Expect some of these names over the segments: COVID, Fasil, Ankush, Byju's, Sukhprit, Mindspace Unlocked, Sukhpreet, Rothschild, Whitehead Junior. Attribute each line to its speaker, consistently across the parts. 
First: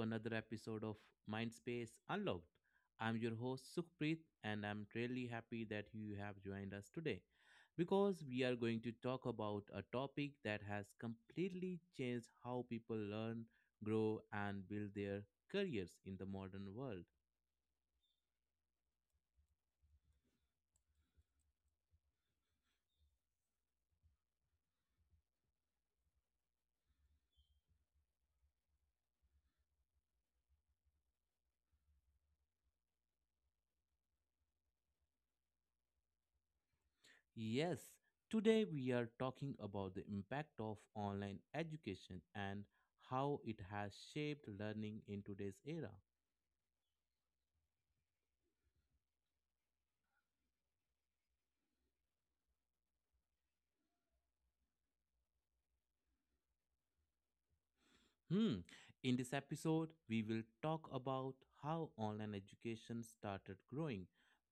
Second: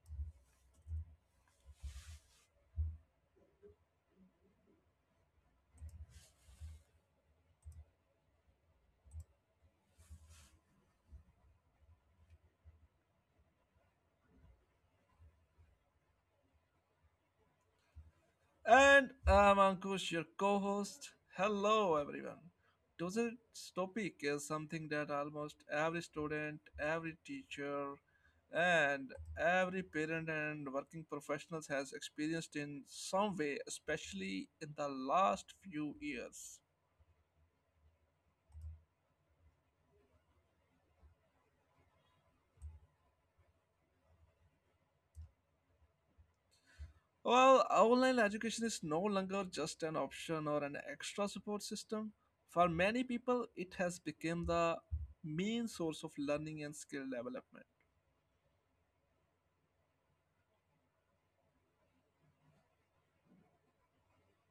Speaker 1: another episode of Mindspace Unlocked. I'm your host, Sukhpreet, and I'm really happy that you have joined us today because we are going to talk about a topic that has completely changed how people learn, grow, and build their careers in the modern world.
Speaker 2: And I'm Ankush, your co host. Hello, everyone. Today's topic is something that almost every student, every teacher, and every parent and working professionals has experienced in some way, especially in the last few years.
Speaker 1: Yes, today we are talking about the impact of online education and how it has shaped learning in today's era.
Speaker 2: Well, online education is no longer just an option or an extra support system. For many people, it has become the main source of learning and skill development.
Speaker 1: Hmm. In this episode, we will talk about how online education started growing,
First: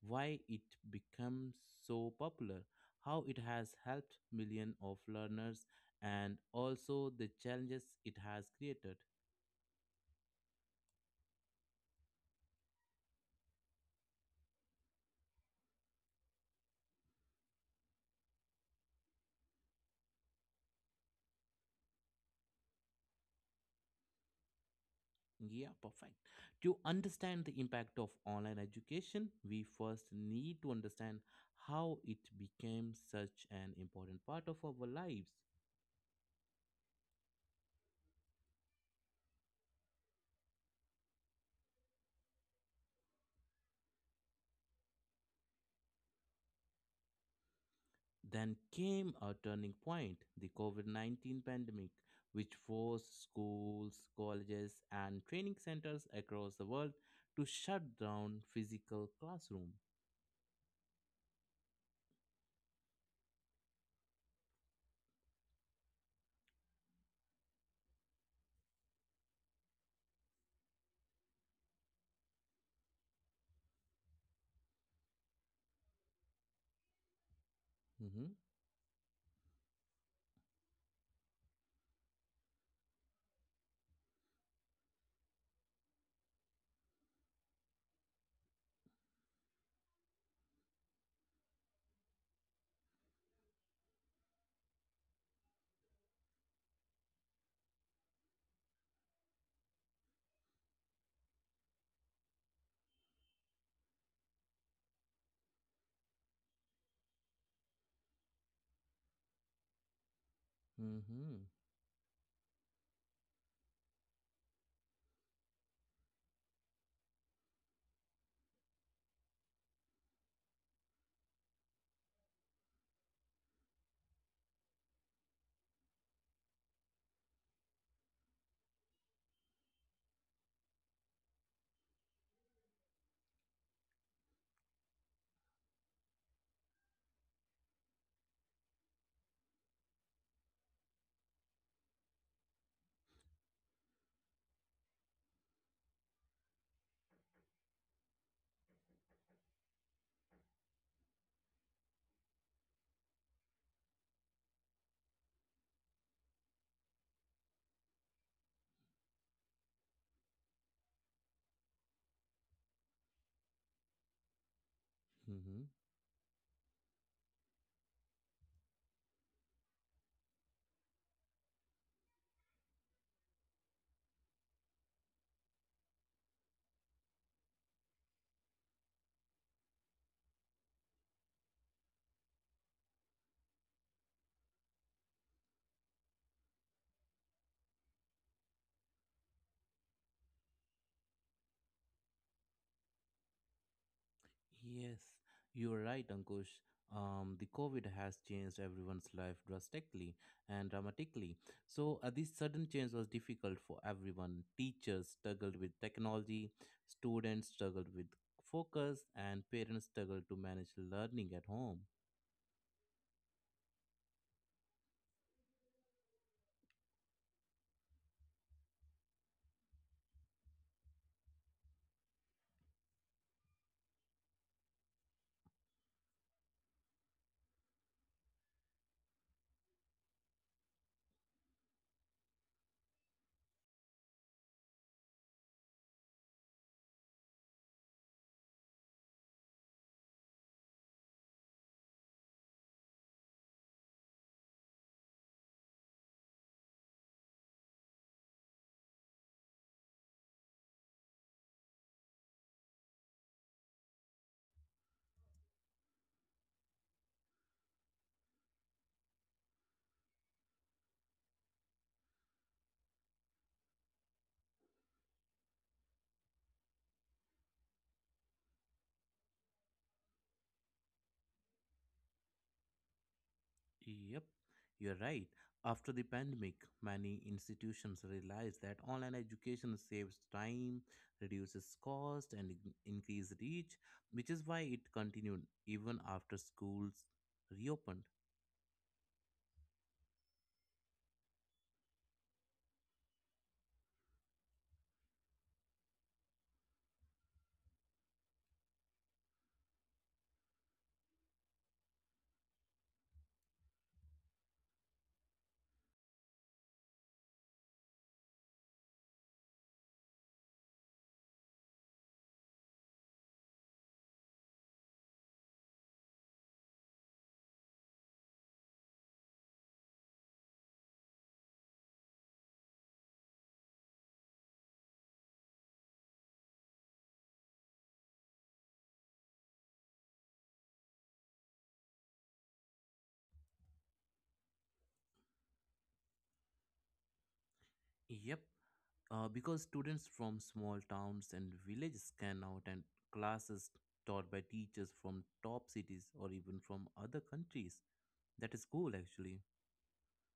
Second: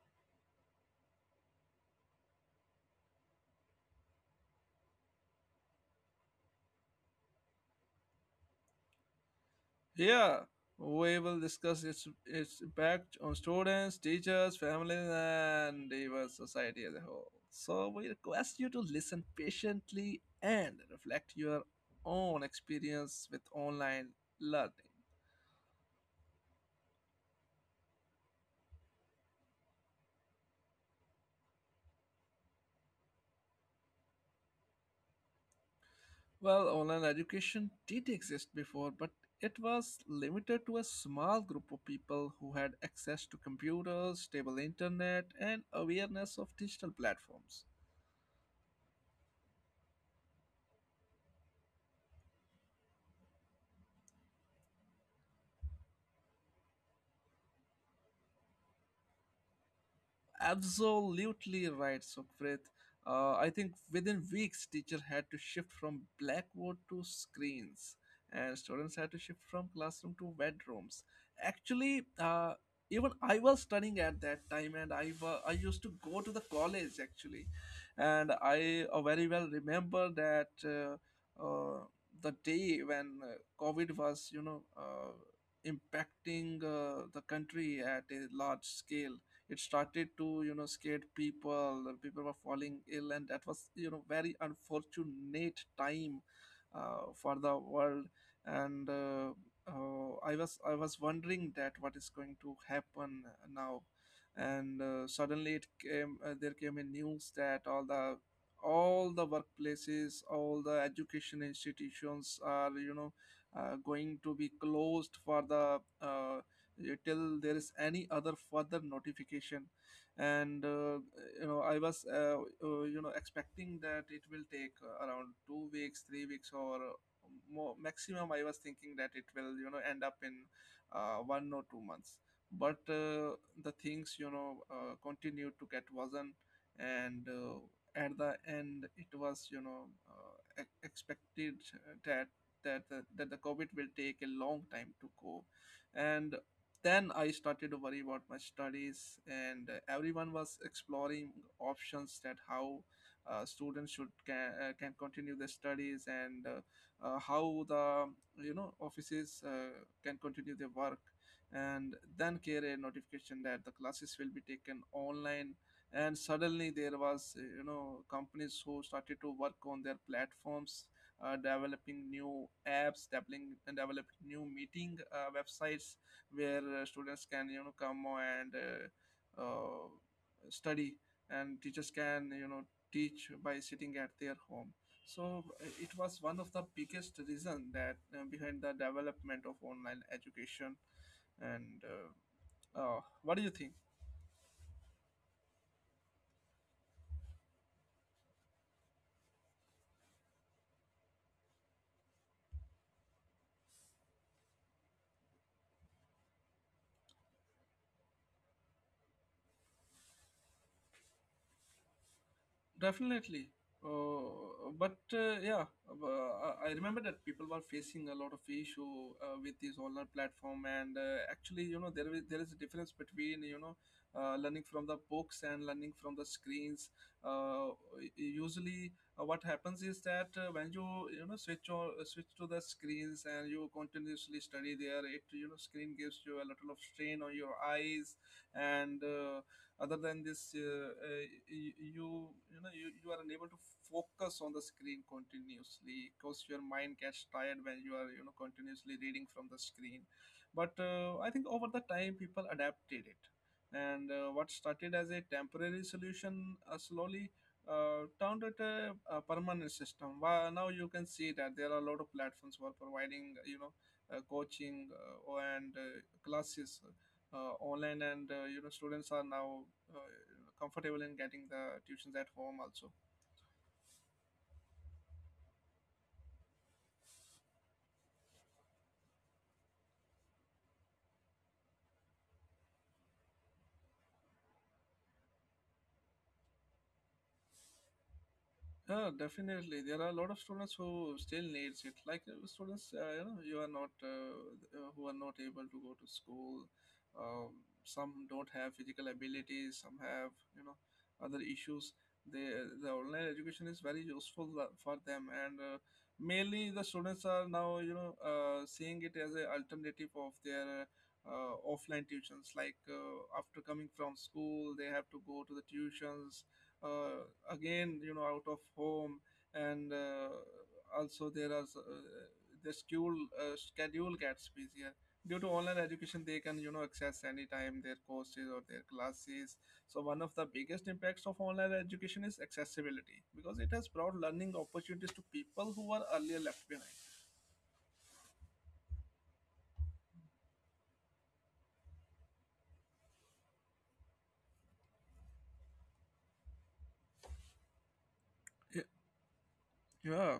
Speaker 1: why it became so popular, how it has helped millions of learners, and also the challenges it has created.
Speaker 2: Yeah, we will discuss its impact on students, teachers, families, and even society as a whole. So we request you to listen patiently and reflect your own experience with online learning.
Speaker 1: Yeah, perfect. To understand the impact of online education, we first need to understand how it became such an important part of our lives.
Speaker 2: Well, online education did exist before, but it was limited to a small group of people who had access to computers, stable internet, and awareness of digital platforms.
Speaker 1: Then came a turning point, the COVID 19 pandemic, which forced schools, colleges, and training centers across the world to shut down physical classroom.
Speaker 2: Absolutely right, Sukhprit. I think within weeks, teacher had to shift from blackboard to screens, and students had to shift from classroom to bedrooms. Actually, even I was studying at that time, and I used to go to the college actually, and
Speaker 1: hmm
Speaker 2: I, very well remember that, uh, the day when, COVID was, impacting, the country at a large scale. It started to, scare people. People were falling ill, and that was, very unfortunate time, for the world. And uh, uh, i was wondering that what is going to happen now. And Suddenly it came, there came a news that all the workplaces, all the education
Speaker 1: hmm
Speaker 2: institutions are, going to be closed for the, till there is any other further notification. And uh, you know i was, expecting that it will take, around 2 weeks, 3 weeks, or more. Maximum I was thinking that it will, end up in 1 or 2 months. But the things, continued to get worsen. And at the end it was, uh, expected that that the covid will take a long time to go. And then I started to worry about my studies, and everyone was exploring options that how, students can continue their studies, and, how the, offices, can continue their work. And then came a notification that the classes will be taken online,
Speaker 1: hmm
Speaker 2: and suddenly there was, companies who started to work on their platforms, developing new apps, developing new meeting, websites where, students can, come and, study, and teachers can, teach by sitting at their home. So it was one of the biggest reason that, behind the development of online education. And, what do you think?
Speaker 1: Yes, you're right, Ankush. The COVID has changed everyone's life drastically and dramatically. So, this sudden change was difficult for everyone. Teachers struggled with technology, students struggled with focus, and parents struggled to manage learning at home.
Speaker 2: Definitely. But yeah, I remember that people were facing a lot of issue, with this online platform, and actually, you know, there is a difference between, learning from the books and learning from the screens. Uh, Usually, what happens is that, when you know switch to the screens and you continuously study there, it, screen gives you a little of strain on your eyes and. Other than this, uh, you, you are unable to focus on the screen continuously because your mind gets tired when you are, continuously reading from the screen. But I think over the time people adapted it, and what started as a temporary solution, slowly turned it a permanent system. Now you can see that there are a lot of platforms who are providing, you know, coaching and classes, online. And, students are now, uh, comfortable in getting the tuitions at home also.
Speaker 1: Yep, you're right. After the pandemic, many institutions realized that online education saves time, reduces cost, and increase reach, which is why it continued even after schools reopened.
Speaker 2: Yeah, definitely. There are a lot of students who still needs it. Like, students, you know, you are not who are not able to go to school. Some don't have physical abilities. Some have, other issues. They the online education is very useful for them, and, mainly the students are now, seeing it as an alternative of their, offline tuitions. Like, after coming from school, they have to go to the tuitions, uh, again, out of home. And also there are the school, schedule gets busier. Due to online education, they can, access anytime their courses or their classes. So one of the biggest impacts of online education is accessibility, because it has brought learning opportunities to people who were earlier left behind.
Speaker 1: Yep, because students from small towns and villages can now attend classes taught by teachers from top cities or even from other countries. That is cool, actually.
Speaker 2: Yeah.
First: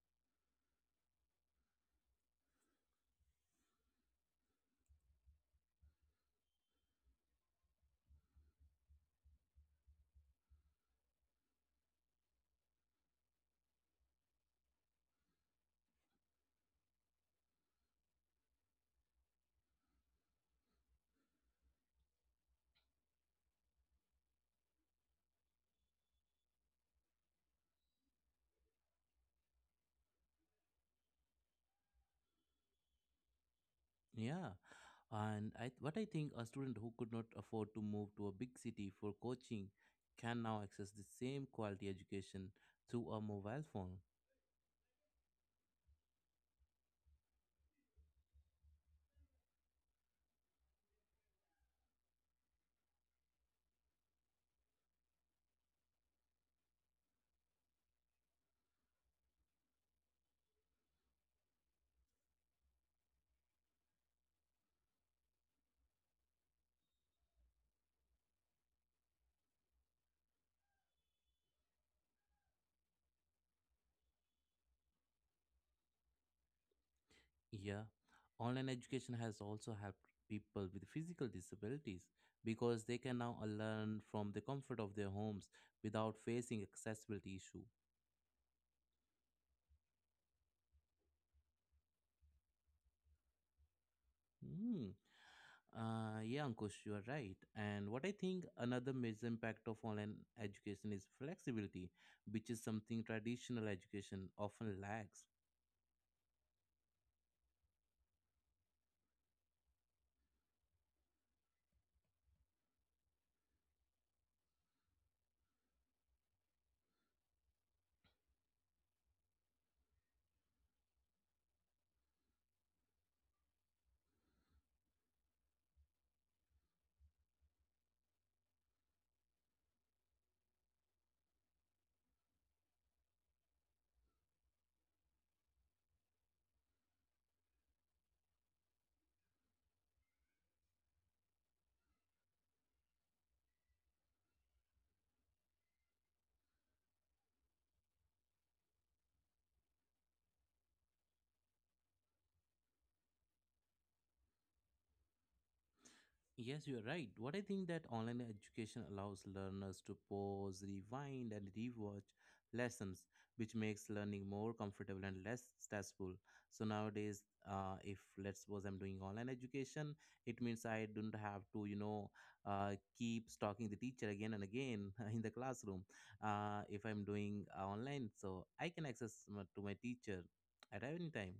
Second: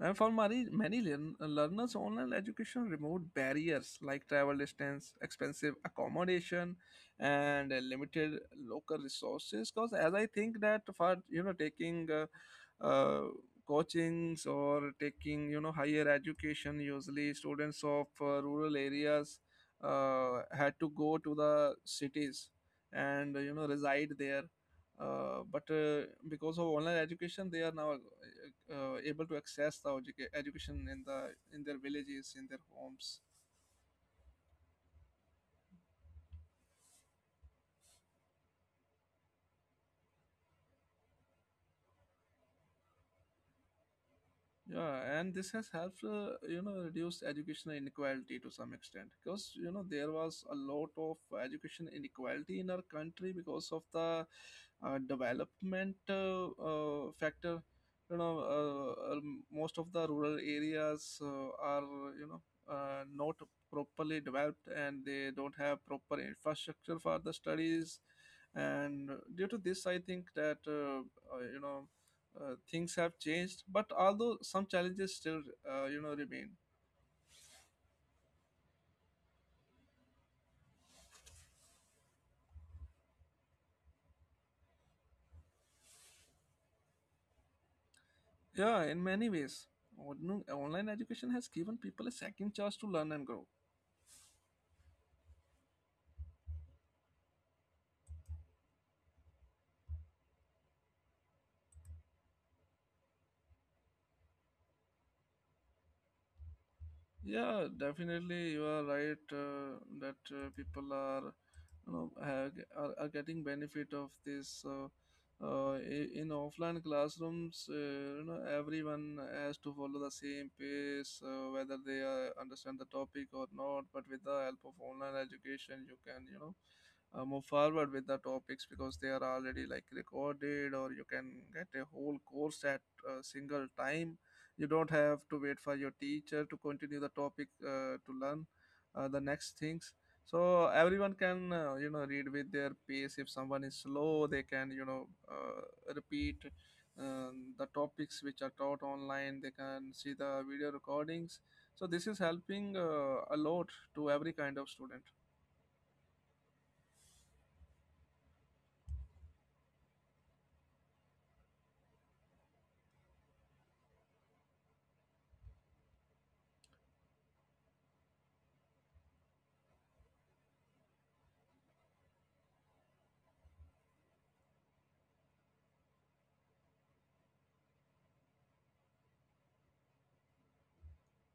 Speaker 2: And for many, learners, online education removed barriers like travel distance, expensive accommodation, and, limited local resources. Because as I think that for, taking, uh, coachings or taking, higher education, usually students of, rural areas, had to go to the cities and, reside there, but because of online education they are now, able to access the education in their villages, in their homes.
Speaker 1: Yeah, and I what I think a student who could not afford to move to a big city for coaching can now access the same quality education through a mobile phone.
Speaker 2: Yeah, and this has helped, you know, reduce educational inequality to some extent, because, you know, there was a lot of education inequality in our country because of the, development, factor. You know, most of the rural areas, are, you know, not properly developed, and they don't have proper infrastructure for the studies. And due to this, I think that, uh, you know, things have changed, but although some challenges still, you know, remain.
Speaker 1: Yeah, online education has also helped people with physical disabilities because they can now learn from the comfort of their homes without facing accessibility issue.
Speaker 2: Yeah, in many ways, online education has given people a second chance to learn and grow.
Speaker 1: Hmm. Yeah, Ankush, you are right. And what I think another major impact of online education is flexibility, which is something traditional education often lacks.
Speaker 2: Yeah, definitely, you are right, that, people are, you know, are getting benefit of this. In offline classrooms, you know, everyone has to follow the same pace, whether they, understand the topic or not. But with the help of online education, you can, you know, move forward with the topics because they are already like recorded, or you can get a whole course at a single time. You don't have to wait for your teacher to continue the topic, to learn, the next things. So everyone can, read with their pace. If someone is slow, they can, repeat, the topics which are taught online. They can see the video recordings. So this is helping, a lot, to every kind of student.
Speaker 1: Yes, you are right. What I think that online education allows learners to pause, rewind, and rewatch lessons, which makes learning more comfortable and less stressful. So nowadays, if let's suppose I'm doing online education, it means I don't have to, uh, keep stalking the teacher again and again in the classroom. If I'm doing online, so I can access to my teacher at any time.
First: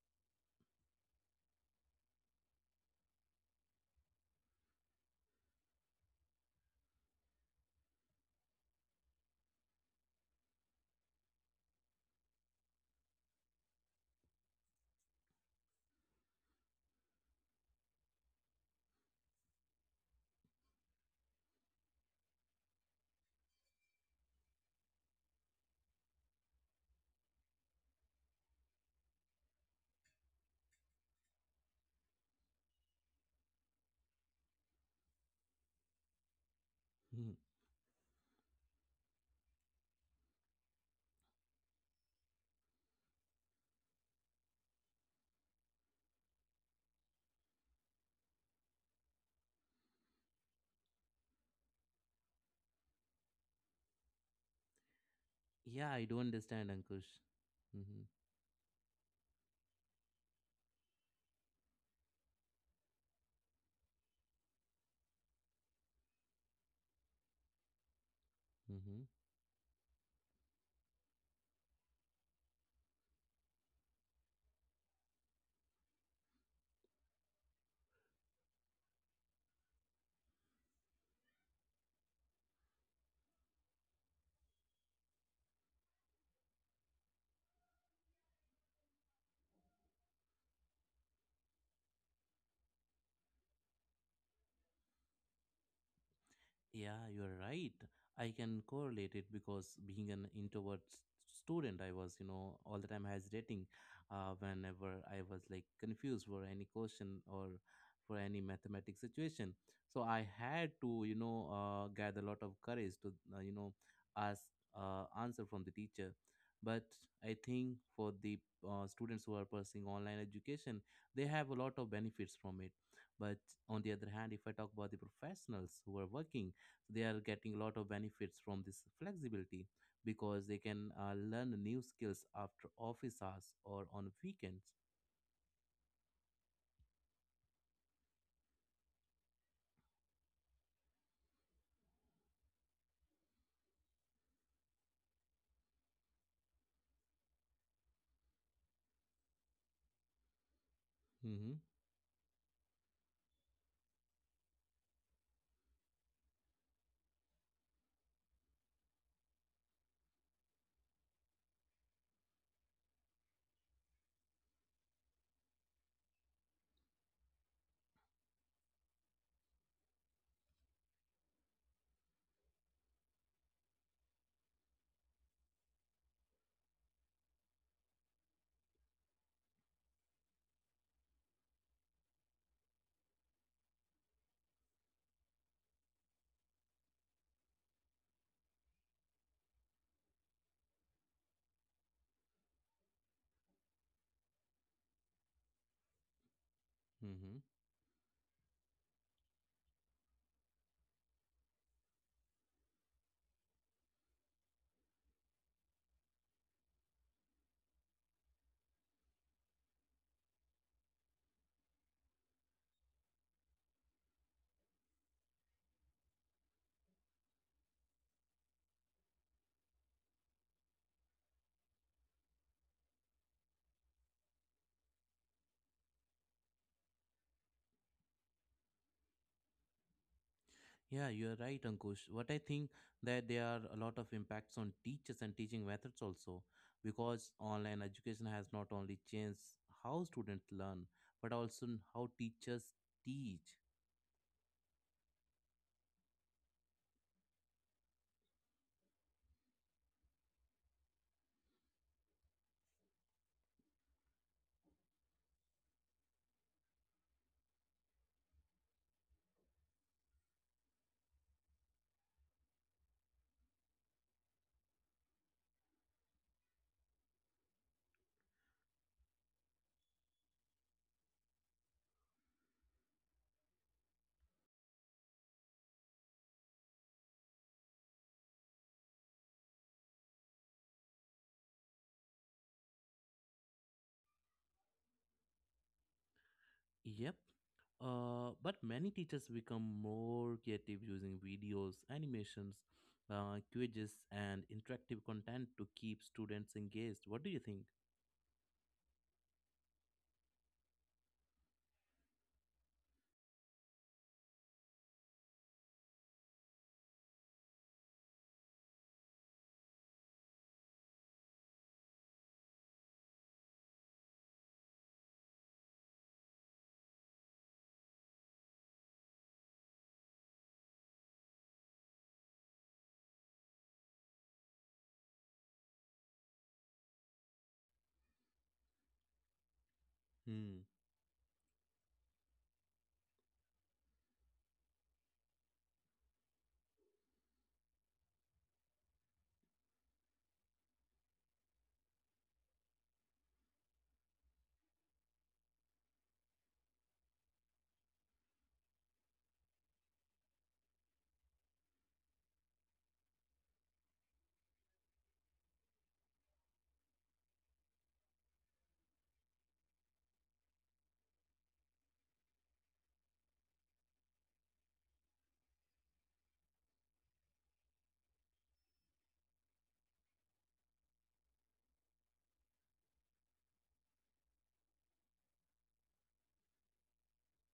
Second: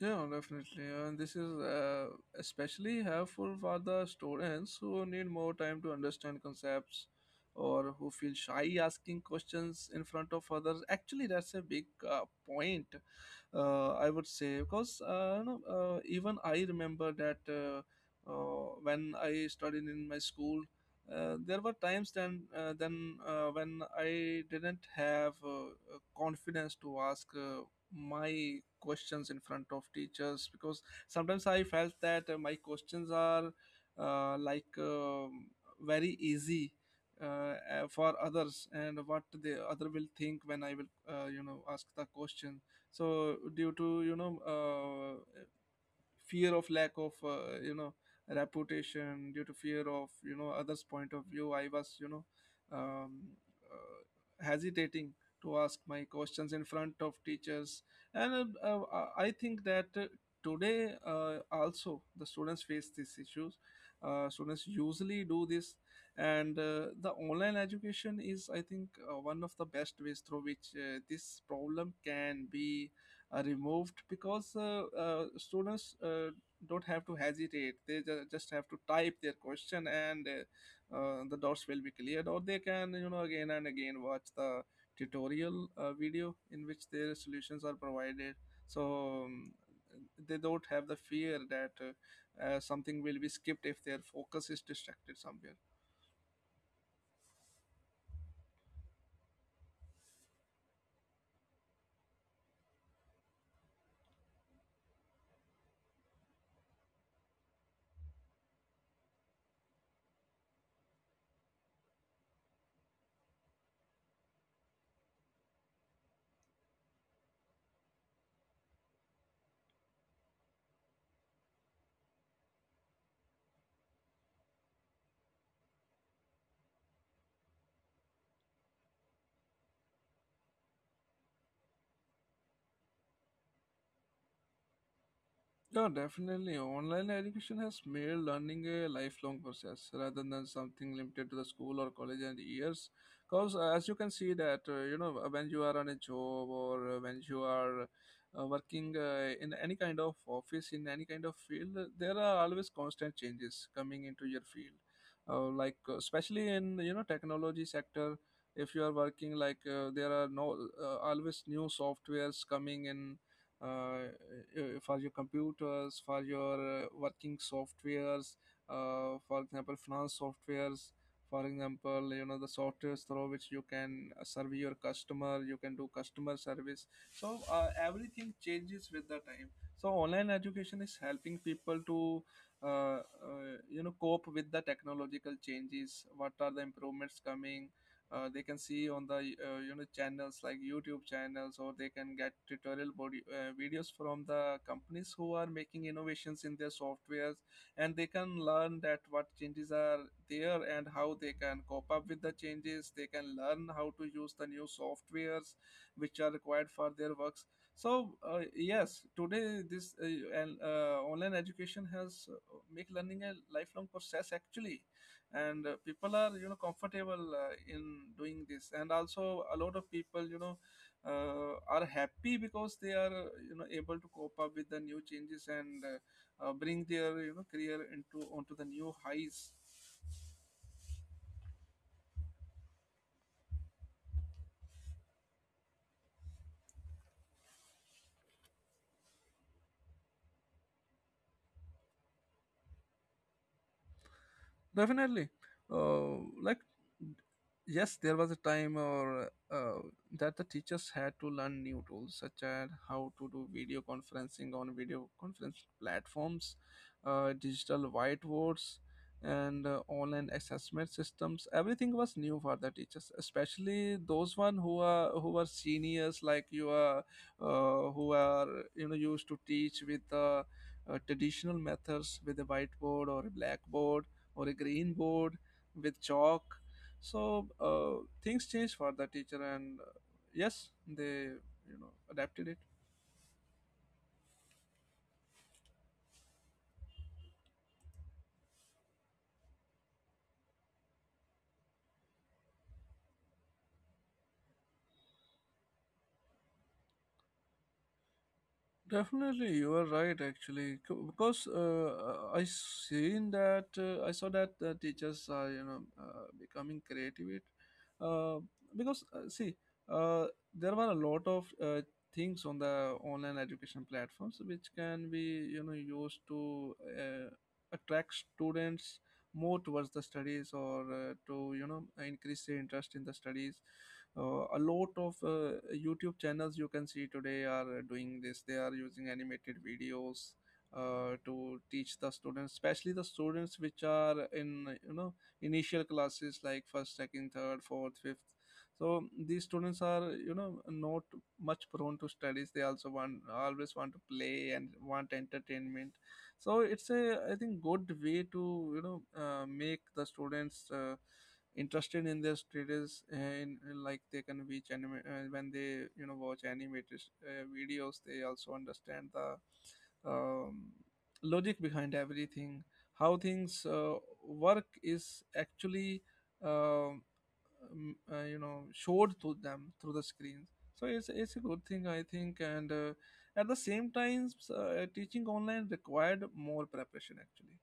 Speaker 2: Yeah, definitely. And this is, especially helpful for the students who need more time to understand concepts or who feel shy asking questions in front of others. Actually, that's a big, point, I would say, because, you know, even I remember that, when I studied in my school, there were times then when I didn't have, confidence to ask. My questions in front of teachers, because sometimes I felt that, my questions are, uh, like um, very easy, uh, uh, for others, and what the other will think when I will, you know, ask the question. So due to, uh, fear of lack of, you know, reputation, due to fear of, others point of view, I was, um, hesitating to ask
Speaker 1: Yeah, I
Speaker 2: my
Speaker 1: do
Speaker 2: questions in
Speaker 1: understand,
Speaker 2: front
Speaker 1: Ankush.
Speaker 2: of teachers.
Speaker 1: Mm-hmm.
Speaker 2: And, I think that, today, also the students face these issues. Students usually do this. And, the online education is, I think,
Speaker 1: Mm-hmm.
Speaker 2: one of the best ways through which, this problem can be, removed, because, students, don't have to hesitate. They, just have to type their question, and, the dots will be cleared, or they can, again and again watch the tutorial, video in which their solutions are provided. So, they don't have the fear that, something will be skipped if their focus is distracted somewhere.
Speaker 1: Yeah, you're right. I can correlate it because being an introvert student, I was, you know, all the time hesitating whenever I was like confused for any question or for any mathematic situation. So I had to, gather a lot of courage to, ask answer from the teacher. But I think for the students who are pursuing online education, they have a lot of benefits from it. But on the other hand, if I talk about the professionals who are working, they are getting a lot of benefits from this flexibility because they can learn new skills after office hours or on weekends.
Speaker 2: No, definitely. Online education has made learning a lifelong process rather than something limited to the school or college and years. Because as you can see that, you know, when you are on a job, or when you are, working, in any kind of office, in any kind of
Speaker 1: hmm
Speaker 2: field, there are always constant changes coming into your field. Especially in technology sector, if you are working there are no always new softwares coming in uh, for your computers, for your working softwares, for example, finance softwares, for example, the softwares through which you can serve your customer, you can do customer service. So everything changes with the time. So online education is helping people to, uh, uh, cope with the technological changes. What are the improvements coming? They can see on the channels like YouTube channels, or they can get tutorial body, videos from the companies who are making innovations in their softwares,
Speaker 1: hmm
Speaker 2: and they can learn that what changes are there and how they can cope up with the changes. They can learn how to use the new softwares which are required for their works. So yes today this and Online education has make learning a lifelong process, actually. And People are comfortable in doing this, and also a lot of people are happy because they are able to cope up with the new changes and bring their career into onto the new highs.
Speaker 1: yeah, you're right, Ankush. What I think that there are a lot of impacts on teachers and teaching methods also because online education has not only changed how students learn but also how teachers teach.
Speaker 2: Definitely. Uh, like, yes, there was a time or that the teachers had to learn new tools, such as how to do video conferencing on video conference platforms, digital whiteboards, and online assessment systems. Everything was new for the teachers, especially those one who are seniors, like you are, who are used to teach with the traditional methods, with a whiteboard or a blackboard or a green board with chalk. So things changed for the teacher, and yes, they adapted it.
Speaker 1: Yep. But many teachers become more creative using videos, animations, quizzes, and interactive content to keep students engaged. What do you think?
Speaker 2: Definitely, you are right. Actually, C- because I seen that I saw that the teachers are becoming creative. It uh, because See, uh, there were a lot of things on the online education platforms which can be used to attract students more towards the studies, or to increase their interest in the studies. A lot of YouTube channels you can see today are doing this. They are using animated videos
Speaker 1: Hmm.
Speaker 2: to teach the students, especially the students which are in initial classes, like first, second, third, fourth, fifth. So these students are not much prone to studies. They also want always want to play and want entertainment. So it's a, I think, good way to make the students interested in their status. And like they can watch anime when they watch animated videos, they also understand the um, logic behind everything, how things work is actually um, showed to them through the screens. So it's a good thing, I think. And at the same time, teaching online required more preparation, actually.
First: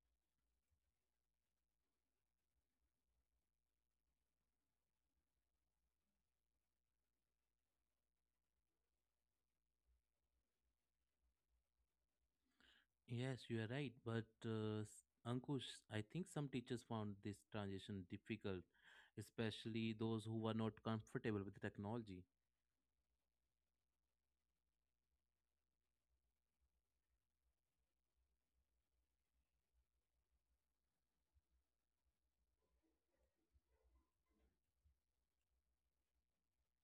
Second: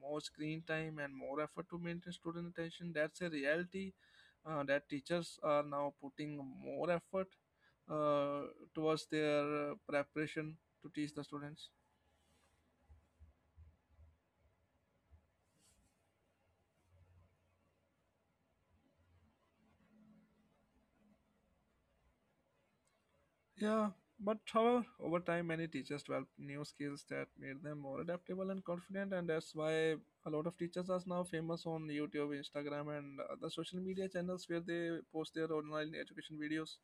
Speaker 2: More screen time and more effort to maintain student attention. That's a reality that teachers are now putting more effort uh, towards their preparation to teach the students.
Speaker 1: Yes, you are right. But Ankush, I think some teachers found this transition difficult, especially those who were not comfortable with the technology.
Speaker 2: Yeah, but however, over time, many teachers developed new skills that made them more adaptable and confident, and that's why a lot of teachers are now famous on YouTube, Instagram, and other social media channels where they post their online education videos.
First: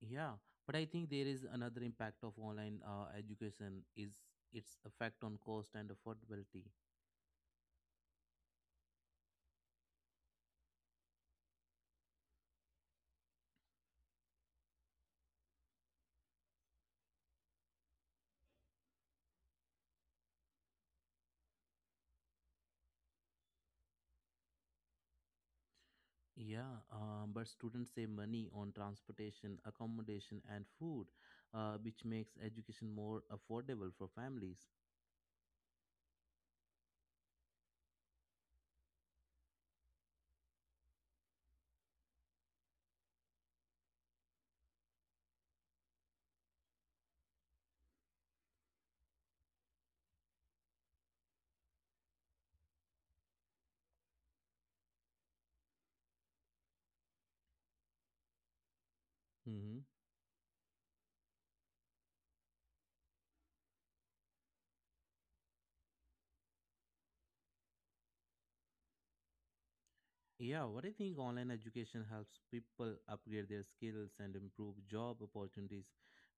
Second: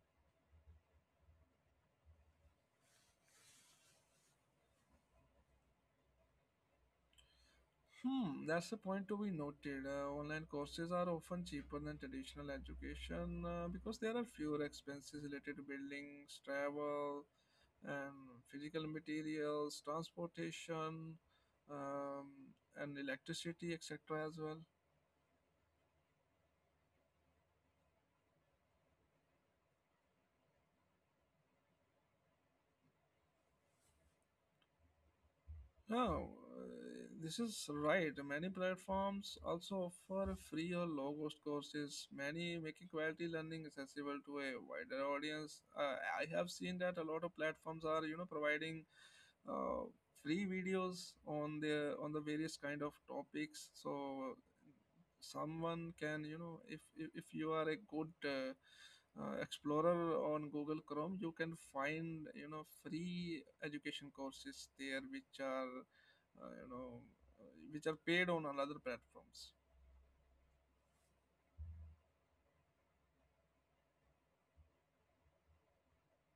Speaker 1: Yeah, but I think there is another impact of online education is its effect on cost and affordability.
Speaker 2: Hmm, that's a point to be noted. Online courses are often cheaper than traditional education because there are fewer expenses related to buildings, travel, and physical materials, transportation, um, and electricity, etc. as well.
Speaker 1: Yeah, but students save money on transportation, accommodation, and food, which makes education more affordable for families.
Speaker 2: Oh, this is right. Many platforms also offer free or low cost courses, many making quality learning accessible to a wider audience. I have seen that a lot of platforms are, providing uh, free videos on the various kind of topics. So someone can if if you are a good explorer on Google Chrome, you can find free education courses there which are uh, you know which are paid on other platforms.
Speaker 1: Yeah, what I think online education helps people upgrade their skills and improve job opportunities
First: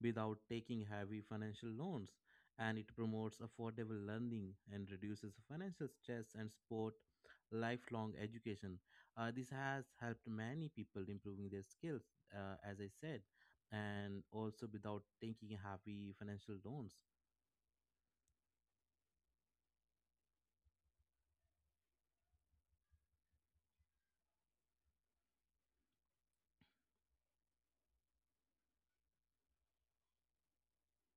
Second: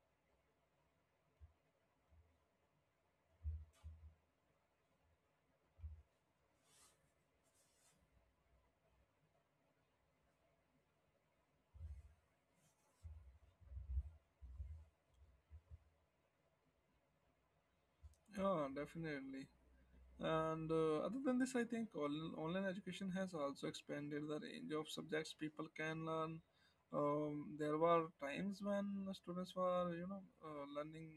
Speaker 1: without taking heavy financial loans. And it promotes affordable learning and reduces financial stress and support lifelong education. This has helped many people improving their skills, as I said, and also without taking heavy financial loans.
Speaker 2: Yeah, definitely. And other than this, I think online education has also expanded the range of subjects people can learn. There were times when students were, learning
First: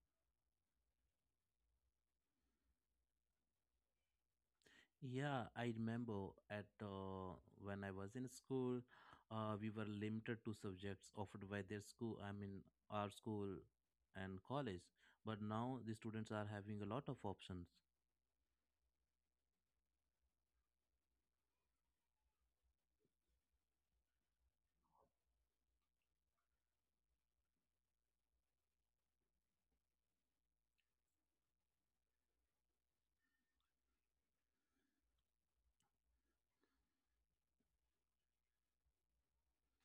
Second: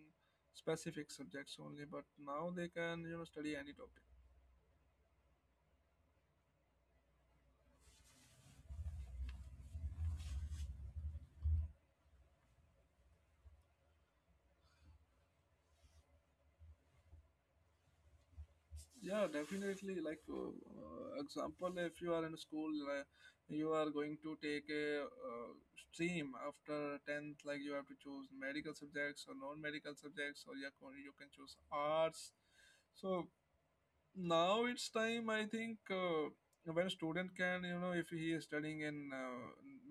Speaker 2: specific subjects only, but now they can, study any topic.
Speaker 1: Yeah, I remember at when I was in school, we were limited to subjects offered by their school. I mean, our school and college. But now the students are having a lot of options.
Speaker 2: Yeah, definitely. Like, example, if you are in school, you are going to take a stream after 10th, like you have to choose medical subjects or non medical subjects, or you can choose arts. So, now it's time, I think, when a student can, if he is studying in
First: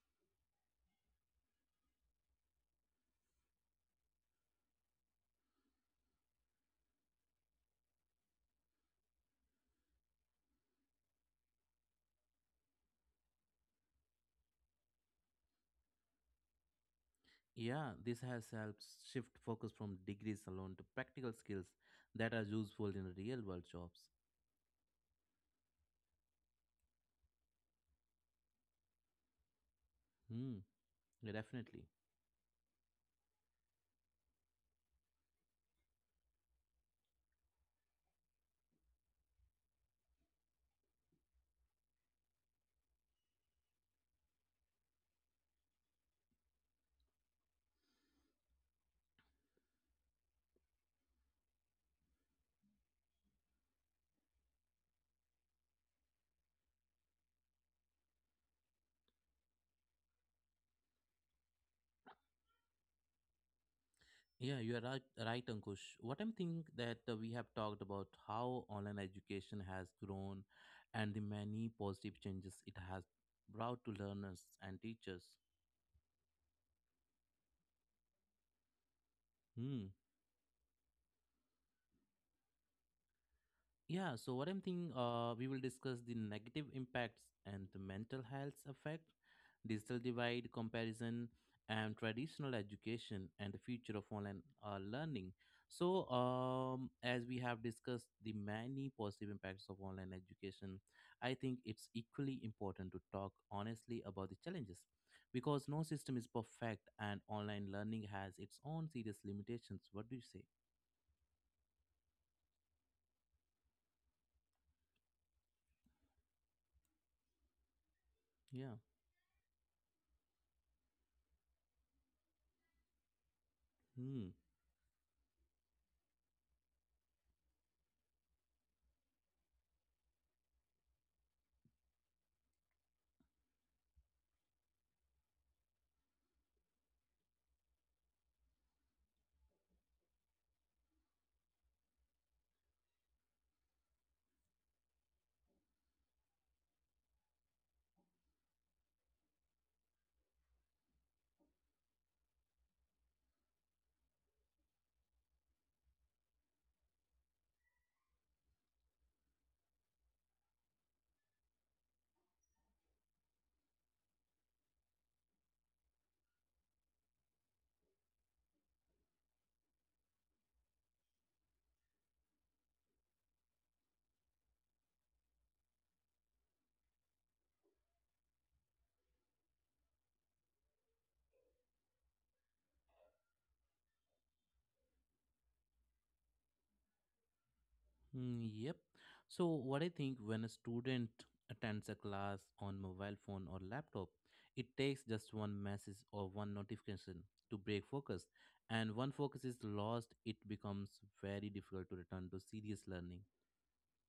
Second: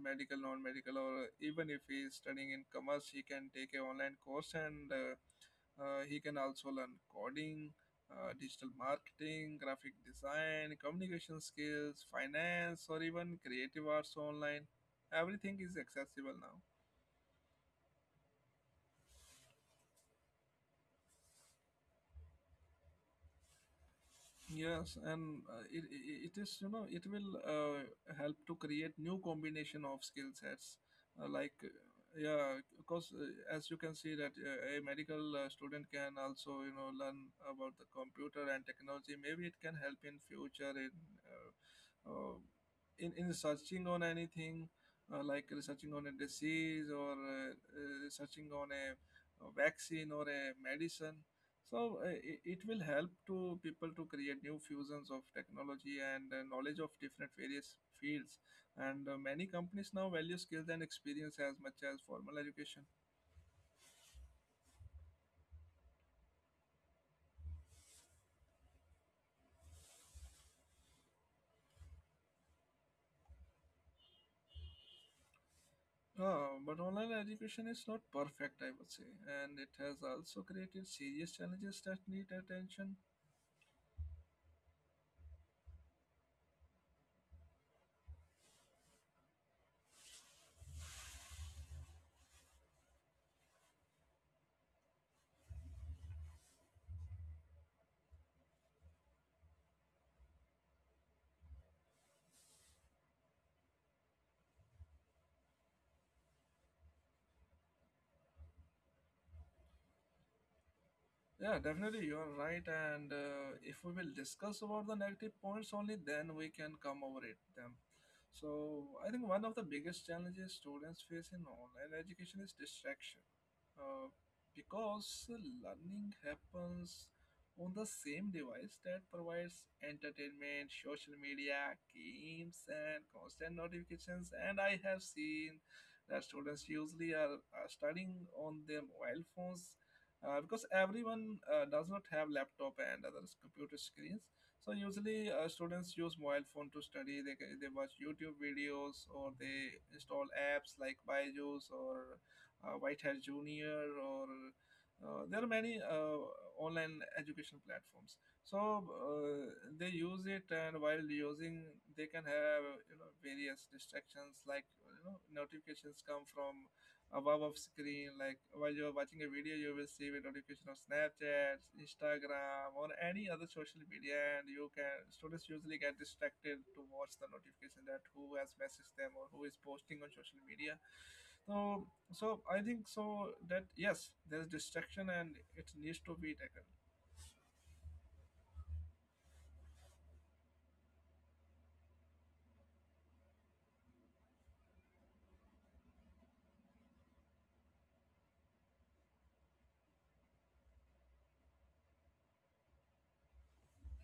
Speaker 2: medical, non-medical, or even if he is studying in commerce, he can take a online course, and he can also learn coding, digital marketing, graphic design, communication skills, finance, or even creative arts online. Everything is accessible now.
Speaker 1: Yeah, this has helped shift focus from degrees alone to practical skills that are useful in real world jobs.
Speaker 2: Yes, and it it is, it will help to create new combination of skill
Speaker 1: Hmm,
Speaker 2: sets.
Speaker 1: yeah,
Speaker 2: uh, like
Speaker 1: definitely.
Speaker 2: uh, yeah, because as you can see that a medical student can also learn about the computer and technology. Maybe it can help in future in uh, uh, in searching on anything, like researching on a disease, or researching on a vaccine or a medicine. So it will help to people to create new fusions of technology and knowledge of different various fields. And many companies now value skills and experience as much as formal education.
Speaker 1: Yeah, you are right, Ankush. What I'm thinking that we have talked about how online education has grown and the many positive changes it has brought to learners and teachers.
Speaker 2: But online education is not perfect, I would say, and it
Speaker 1: Hmm.
Speaker 2: has also created serious challenges that need attention.
Speaker 1: Yeah, so what I'm thinking, we will discuss the negative impacts and the mental health effect, digital divide, comparison, and traditional education, and the future of online learning. So, as we have discussed the many positive impacts of online education, I think it's equally important to talk honestly about the challenges because no system is perfect, and online learning has its own serious limitations. What do you say?
Speaker 2: Yeah, definitely, you are right. And if we will discuss about the negative points, only then we can come over it them.
Speaker 1: Yeah.
Speaker 2: So I think one of the biggest challenges students face in online education is distraction, uh,
Speaker 1: Hmm.
Speaker 2: because learning happens on the same device that provides entertainment, social media, games, and constant notifications. And I have seen that students usually are studying on their mobile phones, because everyone does not have laptop and other computer screens. So usually students use mobile phone to study. They watch YouTube videos, or they install apps like Byju's or Whitehead Junior, or there are many online education platforms. So they use it, and while using, they can have various distractions, like notifications come from above of screen. Like while you're watching a video, you will see a notification of Snapchat, Instagram, or any other social media, and you can students usually get distracted to watch the notification, that who has messaged them or who is posting on social media. I think, that yes, there's distraction, and it needs to be tackled.
Speaker 1: Yep. So, what I think when a student attends a class on mobile phone or laptop, it takes just one message or one notification to break focus. And one focus is lost, it becomes very difficult to return to serious learning.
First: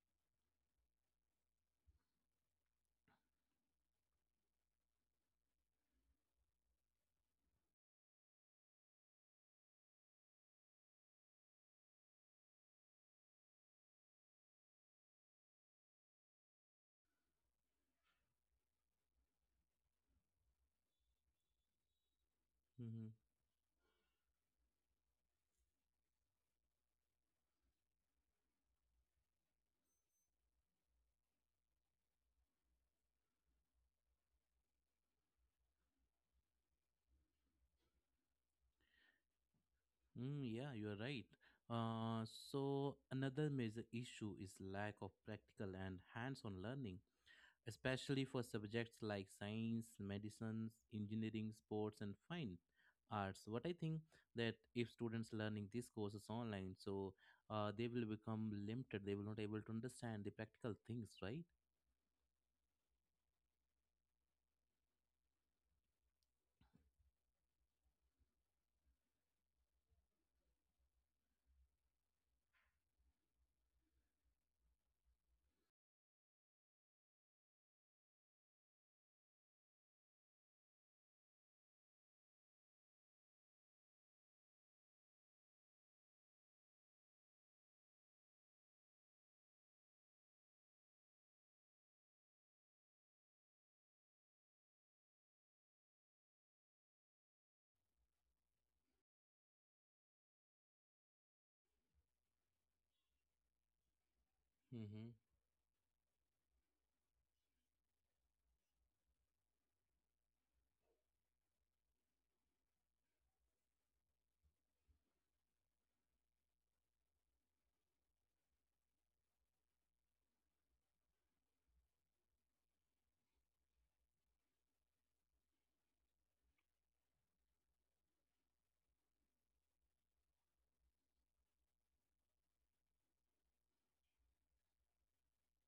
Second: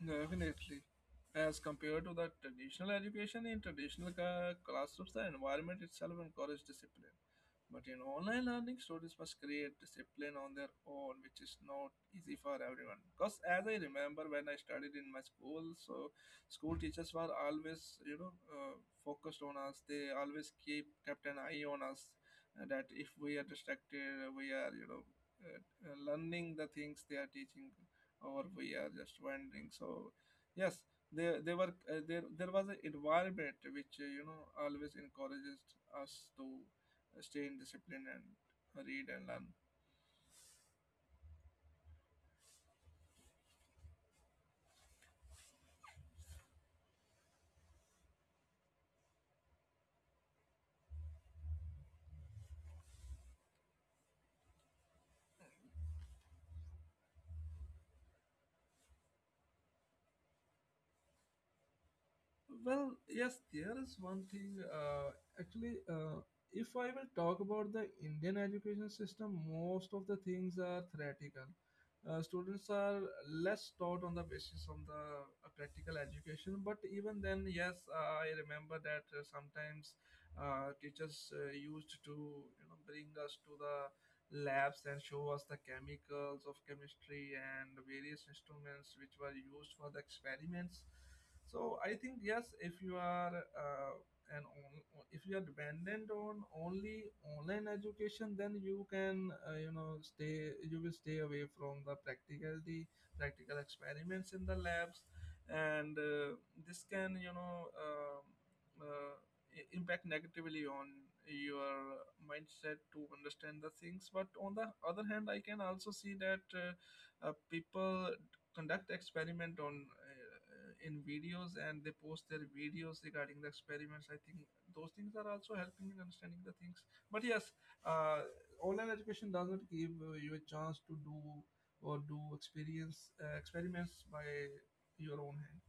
Speaker 2: Definitely. As compared to the traditional education, in traditional classrooms, the environment itself encourages discipline. But in online learning, students must create discipline on their own, which is not easy for everyone. Because as I remember when I studied in my school, so school teachers were always, focused on us. They always keep kept an eye on us, that if
Speaker 1: hmm
Speaker 2: we are distracted, we are, uh, learning the things they are teaching, or we are just wandering. So yes, there they were, there was an environment which, always encourages us to stay in discipline and read and learn.
Speaker 1: Mm, yeah, you are right. Uh, so, another major issue is lack of practical and hands on learning, especially for subjects like science, medicines, engineering, sports, and fine arts. What I think that if students learning these courses online, so they will become limited. They will not able to understand the practical things, right?
Speaker 2: Well, yes, there is one thing. Actually, uh, if I will talk about the Indian education system, most of the things are theoretical. Students are less taught on the basis of the practical education. But even then, yes, I remember that sometimes teachers used to bring us to the labs and show us the chemicals of chemistry and the various instruments which were used for the experiments. So I think yes, if you are an on, if you are dependent on only online education, then you can you know stay you will stay away from the practicality, practical experiments in the labs.
Speaker 1: Mm-hmm.
Speaker 2: And this can, uh, impact negatively on your mindset to understand the things. But on the other hand, I can also see that people conduct experiment on in videos, and they post their videos regarding the experiments. I think those things are also helping in understanding the things. But yes, uh, online education does not give you a chance to do or do experience experiments by your own hand.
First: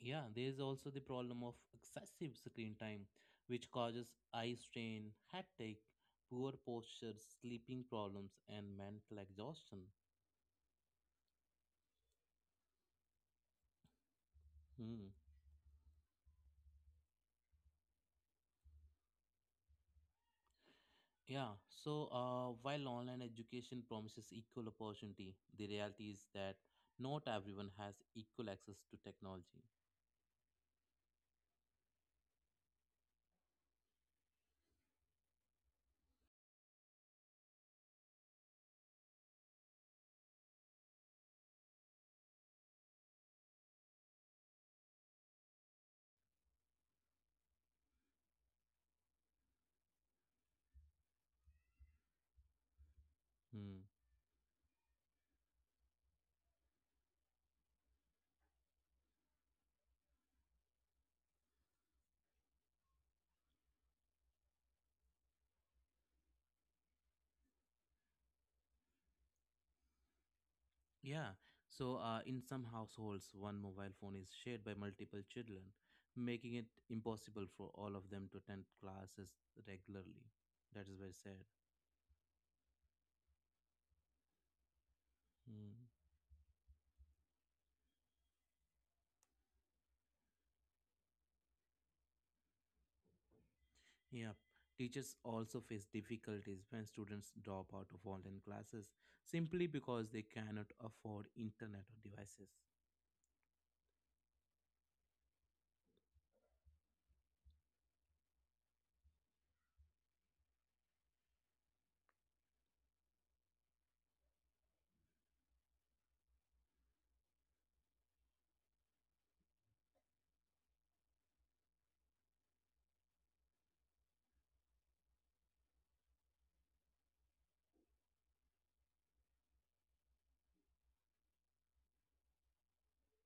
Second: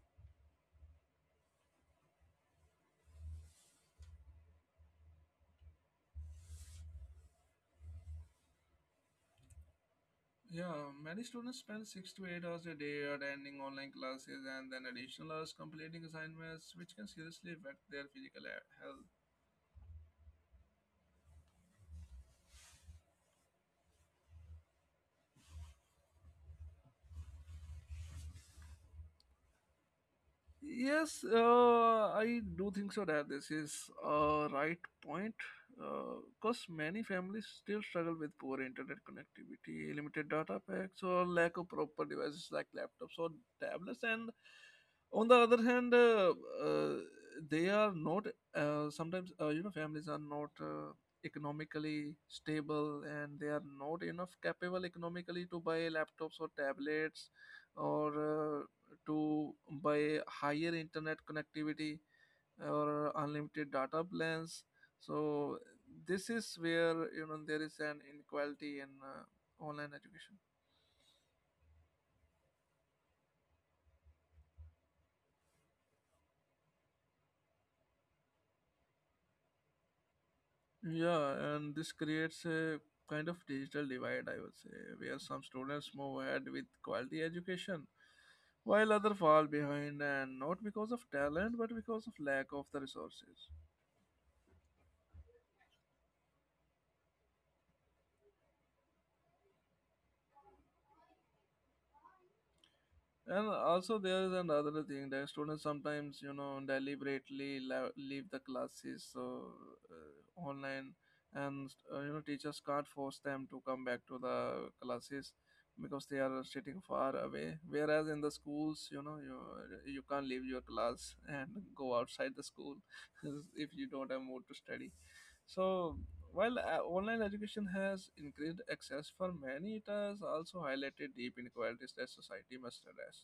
Speaker 1: Yeah, there is also the problem of excessive screen time, which causes eye strain, headache, poor posture, sleeping problems, and mental exhaustion.
Speaker 2: Yeah, many students spend 6 to 8 hours a day attending online classes, and then
Speaker 1: Hmm.
Speaker 2: additional hours completing assignments, which can seriously affect their physical health.
Speaker 1: Yeah, so while online education promises equal opportunity, the reality is that not everyone has equal access to technology.
Speaker 2: Yes, I do think so that this is a right point because many families still struggle with poor internet connectivity, limited data packs, or lack of proper devices like laptops or tablets. And on the other hand, uh, they are not sometimes, families are not economically stable and they are
Speaker 1: Hmm.
Speaker 2: not enough capable economically to buy laptops or tablets or to buy higher internet connectivity or unlimited data plans, so this is where you know there is an inequality in online education.
Speaker 1: Yeah, so in some households, one mobile phone is shared by multiple children, making it impossible for all of them to attend classes regularly. That is very
Speaker 2: Yeah,
Speaker 1: sad.
Speaker 2: and this creates a kind of digital divide, I would say, where some
Speaker 1: Hmm.
Speaker 2: students move ahead with quality education while others fall behind, and not because of talent but because of lack of the resources.
Speaker 1: Yeah, teachers also face difficulties when students drop out of online classes simply because they cannot afford internet or devices.
Speaker 2: And also, there is another thing that students sometimes, you know, deliberately leave the classes, so online, and you know, teachers can't force them to come back to the classes because they are sitting far away. Whereas in the schools, you know, you can't leave your class and go outside the school if you don't have mood to study. So while online education has increased access for many, it has also highlighted deep inequalities that society must address.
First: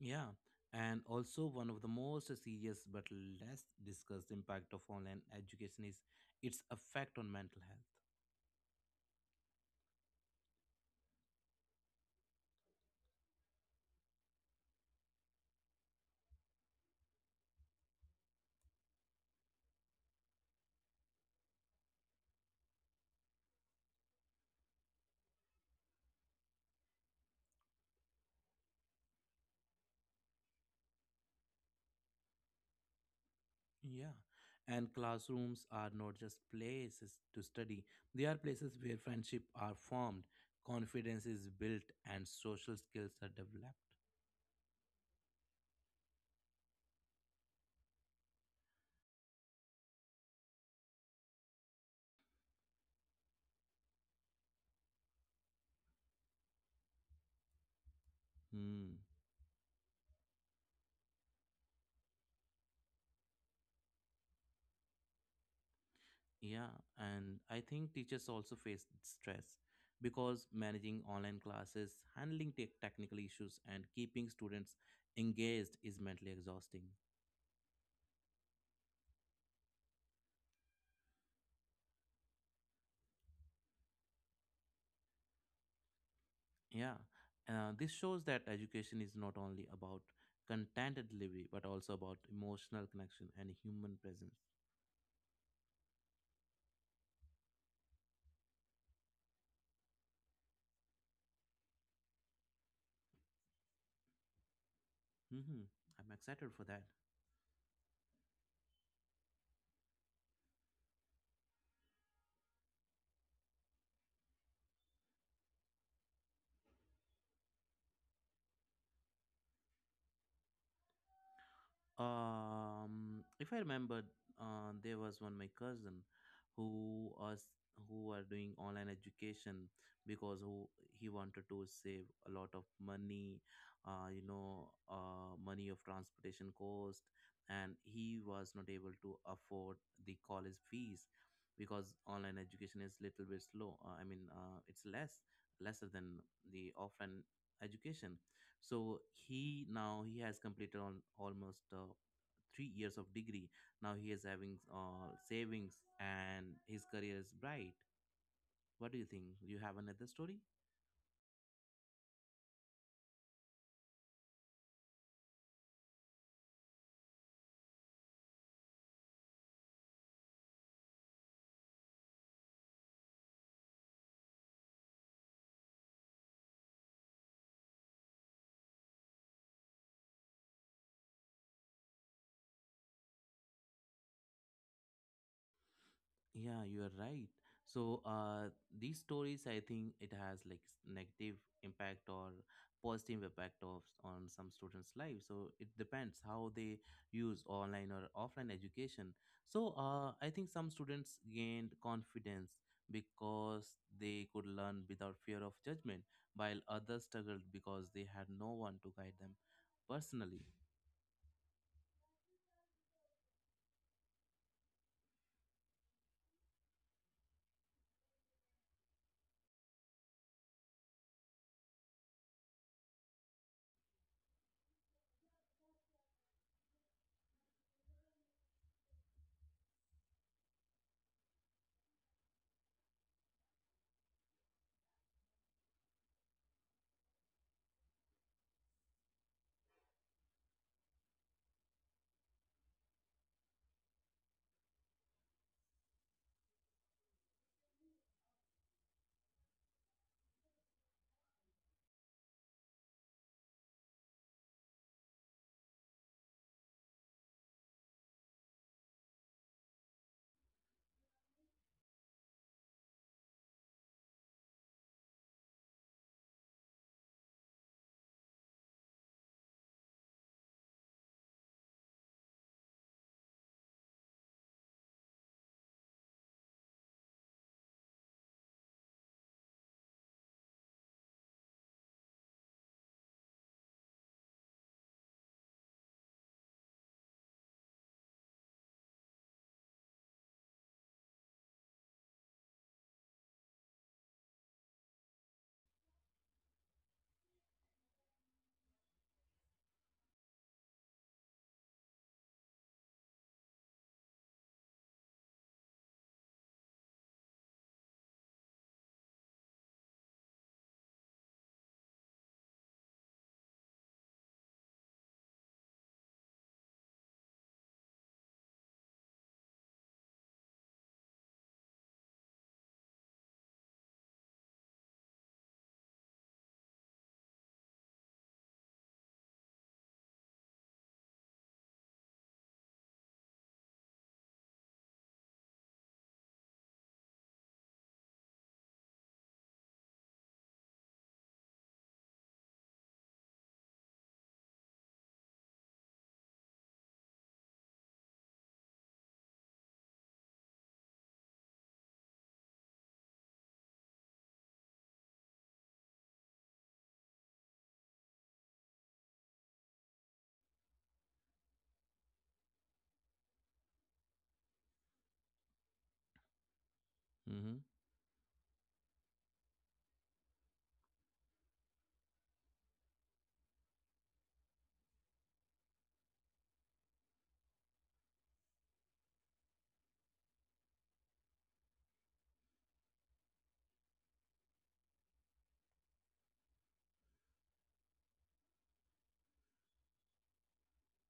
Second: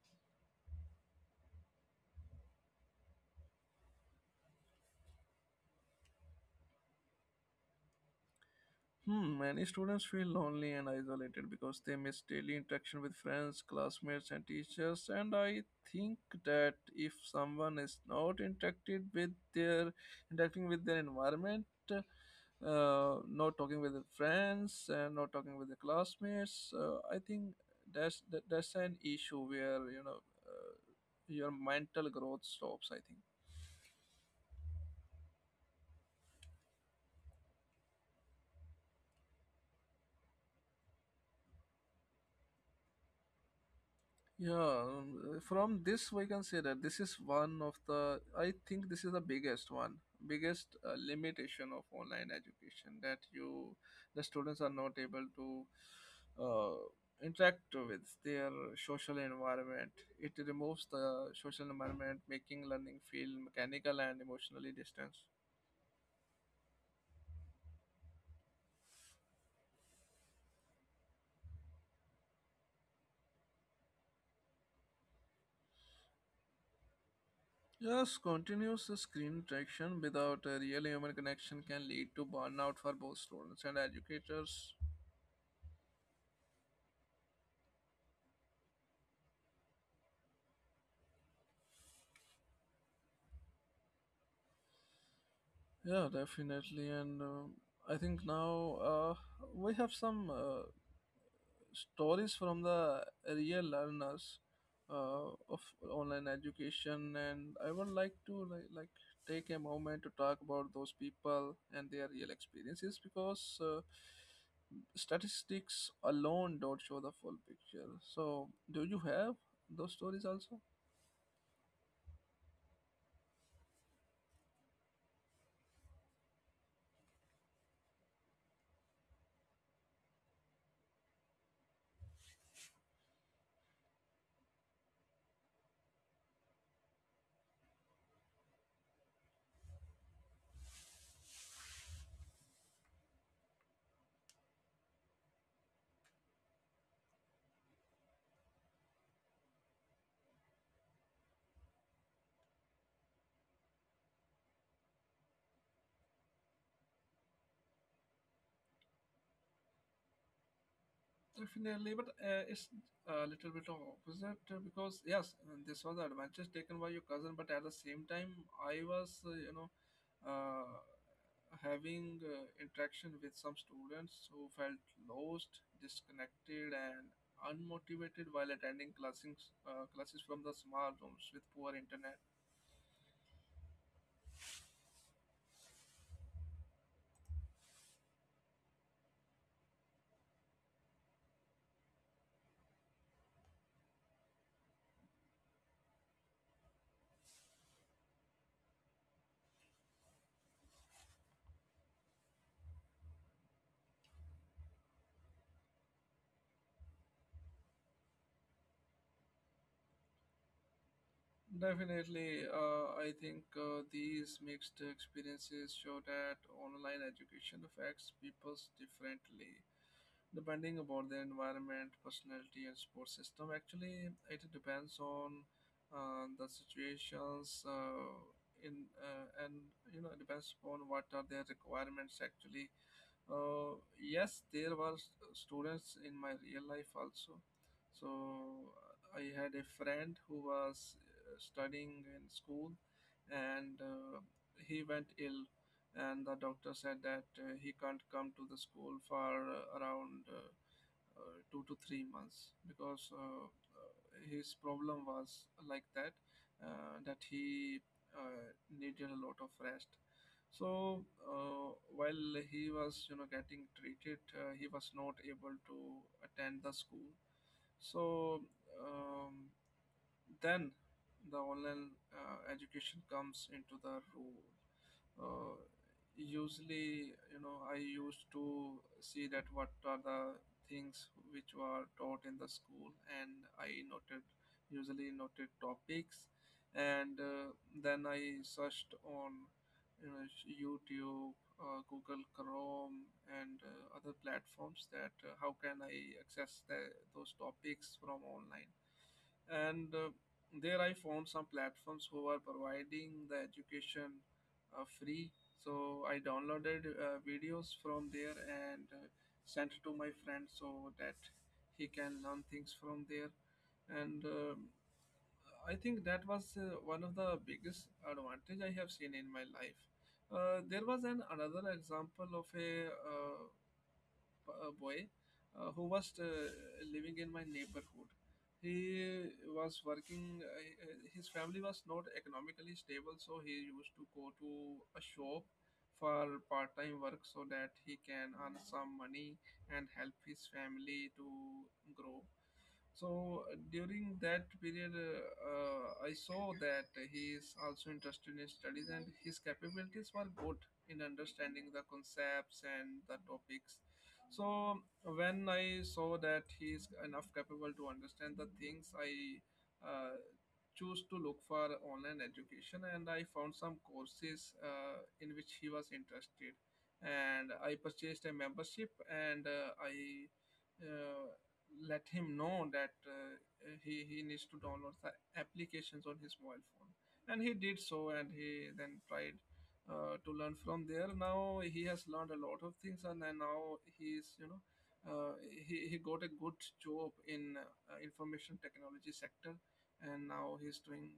Speaker 1: Yeah, and also one of the most serious but less discussed impact of online education is its effect on mental health.
Speaker 2: Hmm, many students feel lonely and isolated because they miss daily interaction with friends, classmates, and teachers. And I think that if someone is not interacted with their interacting with their environment, not talking with their friends, and not talking with their classmates, I think that's an issue where you know uh, your mental growth stops, I think.
Speaker 1: Yeah, and classrooms are not just places to study, they are places where friendship are formed, confidence is built, and social skills are developed.
Speaker 2: Yeah, from this we can say that this is one of the, I think this is the biggest one, biggest limitation of online education, that you, the students are not able to interact with their
Speaker 1: Hmm.
Speaker 2: social environment. It removes the social environment, making learning feel mechanical and emotionally distant.
Speaker 1: Yeah, and I think teachers also face stress because managing online classes, handling technical issues, and keeping students engaged is mentally exhausting.
Speaker 2: Yes, continuous screen interaction without a real human connection can lead to burnout for both students and educators.
Speaker 1: Yeah, this shows that education is not only about content delivery but also about emotional connection and human presence.
Speaker 2: Yeah, definitely. And I think now we have some stories from the real learners of
Speaker 1: hmm I'm
Speaker 2: online
Speaker 1: excited for that.
Speaker 2: education, and I would like to take a moment to talk about those people and their real experiences, because statistics alone don't show the full picture. So, do you have those stories also?
Speaker 1: If I remember, there was one my cousin who was who were doing online education because who he wanted to save a lot of money, money of transportation cost, and he was not able to afford the college fees because online education is little bit slow. I mean, it's lesser than the offline education. So he now he has completed on almost 3 years of degree. Now he is having savings and his career is bright. What do you think? You have another story?
Speaker 2: Definitely, but it's a little bit of opposite, because yes, this was the advantage taken by your cousin, but at the same time, I was uh, having interaction with some students who felt lost, disconnected, and unmotivated while attending classes from the small rooms with poor internet.
Speaker 1: Yeah, you are right. So these stories I think it has like negative impact or positive impact of on some students life, so it depends how they use online or offline education. So I think some students gained confidence because they could learn without fear of judgment, while others struggled because they had no one to guide them personally.
Speaker 2: Definitely, I think these mixed experiences show that online education affects people differently depending about their environment, personality, and support system. Actually, it depends on the situations in and you know it depends upon what are their requirements, actually. Yes, there were students in my real life also. So I had a friend who was studying in school, and he went ill, and the doctor said that he can't come to the school for around 2 to 3 months, because his problem was like that, that he needed a lot of rest. So while he was you know getting treated, he was not able to attend the school. So um, then the online education comes into the role. Uh, Usually, you know, I used to see that what are the things which were taught in the school, and I noted, usually noted topics, and then I searched on you know YouTube, Google Chrome, and other platforms, that how can I access the, those topics from online. And there I found some platforms who are providing the education free, so I downloaded videos from there and sent to my friend so that he can learn things from there. And I think that was one of the biggest advantage I have seen in my life. There was an another example of a boy who was living in my neighborhood. He was working, his family was not economically stable, so he used to go to a shop for part time work so that he can earn some money and help his family to grow. So during that period, I saw that he is also interested in studies and his capabilities were good in understanding the concepts and the topics. So when I saw that he is enough capable to understand the things, I uh, choose to look for online education, and I found some courses in which he was interested, and
Speaker 1: Mm-hmm.
Speaker 2: I purchased a membership, and I. Uh, Let him know that he needs to download the applications on his mobile phone, and he did so, and he then tried to learn from there. Now he has learned a lot of things, and then now he's you know uh, he got a good job in information technology sector, and now he's doing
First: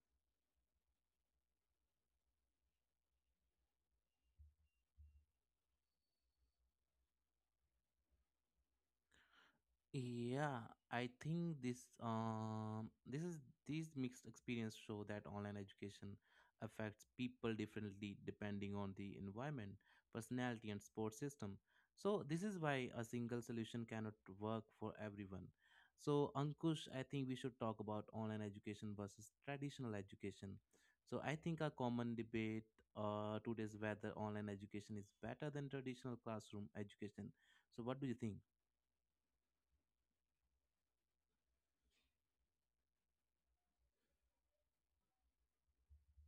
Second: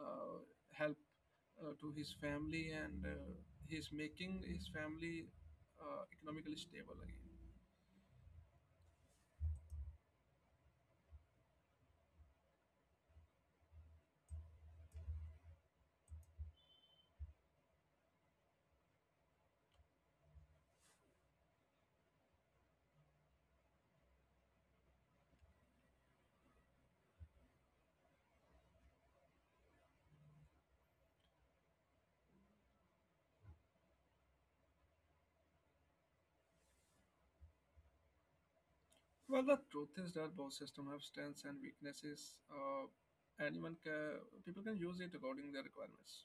Speaker 2: uh, help to his family, and he's making his family economically stable again.
Speaker 1: Yeah, I think this this is these mixed experience show that online education affects people differently depending on the environment, personality and support system. So this is why a single solution cannot work for everyone. So Ankush, I think we should talk about online education versus traditional education. So I think a common debate today is whether online education is better than traditional classroom education. So what do you think?
Speaker 2: Well, the truth is that both systems have strengths and weaknesses. Anyone can people can use it according to their requirements.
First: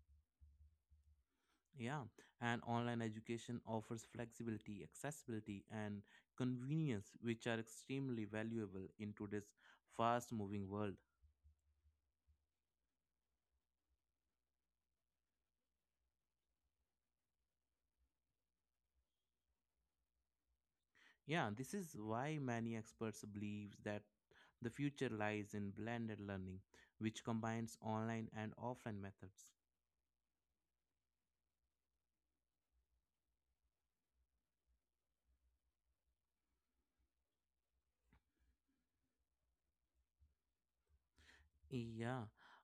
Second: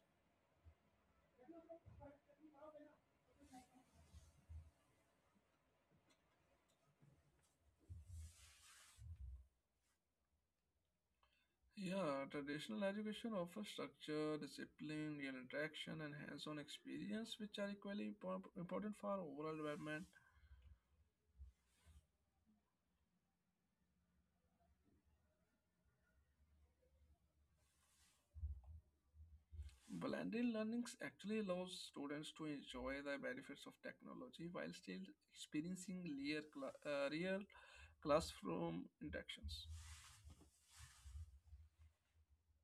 Speaker 1: Yeah, and online education offers flexibility, accessibility, and convenience, which are extremely valuable in today's fast moving world.
Speaker 2: Yeah, traditional education offers structure, discipline, real interaction, and hands on experience, which are equally important for overall development.
Speaker 1: Yeah, this is why many experts believe that the future lies in blended learning, which combines online and offline methods.
Speaker 2: Blended learning actually allows students to enjoy the benefits of technology while still experiencing real classroom interactions.
Speaker 1: Yeah,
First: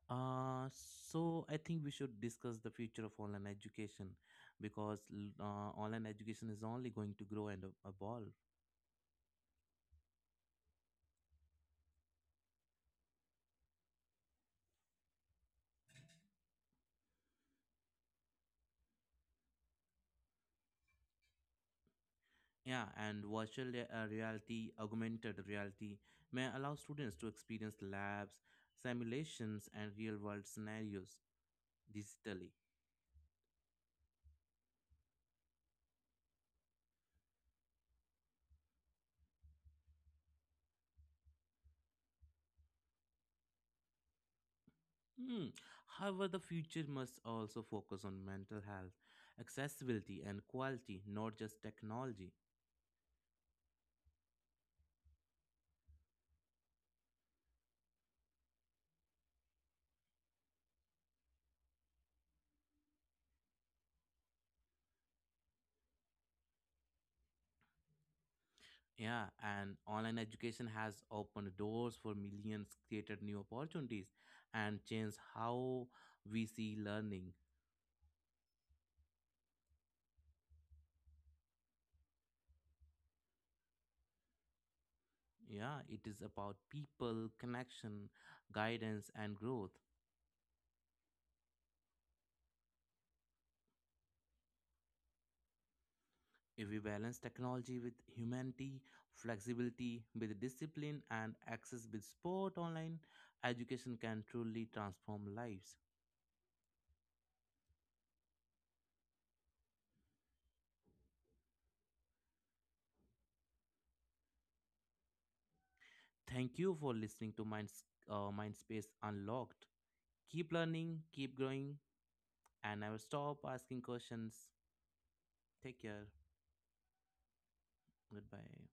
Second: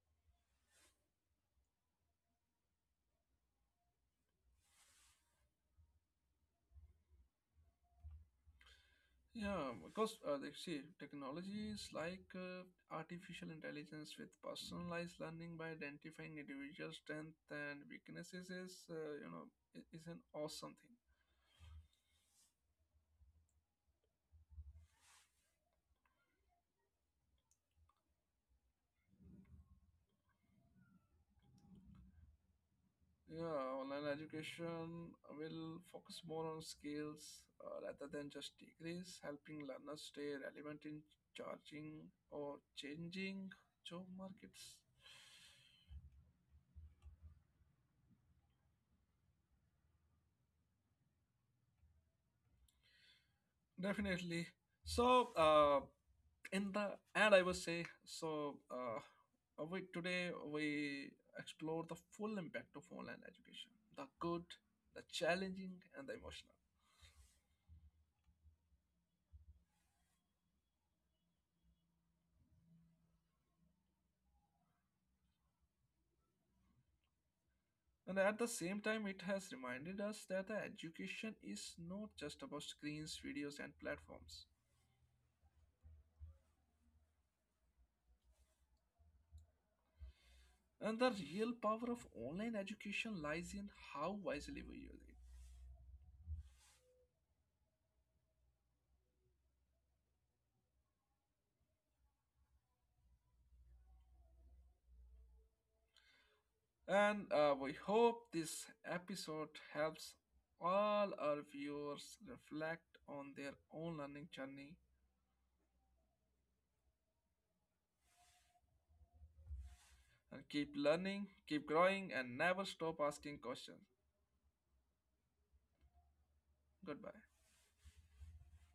Speaker 1: uh, so I think we should discuss the future of online education because online education is only going to grow and evolve.
Speaker 2: Yeah, because like, see, technology is like artificial intelligence with personalized learning by identifying individual strengths and weaknesses is you know is an awesome thing.
Speaker 1: Yeah, and reality, augmented reality may allow students to experience labs, simulations, and real world scenarios digitally.
Speaker 2: Yeah, online education will focus more on skills rather than just degrees, helping learners stay relevant in charging or changing job markets.
Speaker 1: Hmm. However, the future must also focus on mental health, accessibility, and quality, not just technology.
Speaker 2: Definitely. So, in the end I would say, so we today we explore the full impact of online education, the good, the challenging, and the emotional.
Speaker 1: Yeah, and online education has opened doors for millions, created new opportunities, and changed how we see learning.
Speaker 2: And at the same time it has reminded us that the education is not just about screens, videos, and platforms,
Speaker 1: Yeah, it is about people, connection, guidance, and growth.
Speaker 2: and the real power of online education lies in how wisely we use
Speaker 1: If we balance technology with humanity, flexibility with discipline, and access with sport, online education can truly transform lives.
Speaker 2: it. And we hope this episode helps all our viewers reflect on their own learning journey.
Speaker 1: Thank you for listening to Mindspace Unlocked.
Speaker 2: And
Speaker 1: Keep
Speaker 2: keep
Speaker 1: learning,
Speaker 2: learning,
Speaker 1: keep
Speaker 2: keep
Speaker 1: growing,
Speaker 2: growing, and never
Speaker 1: and never
Speaker 2: stop
Speaker 1: stop
Speaker 2: asking
Speaker 1: asking
Speaker 2: questions.
Speaker 1: questions. Take care.
Speaker 2: Goodbye.
Speaker 1: Goodbye.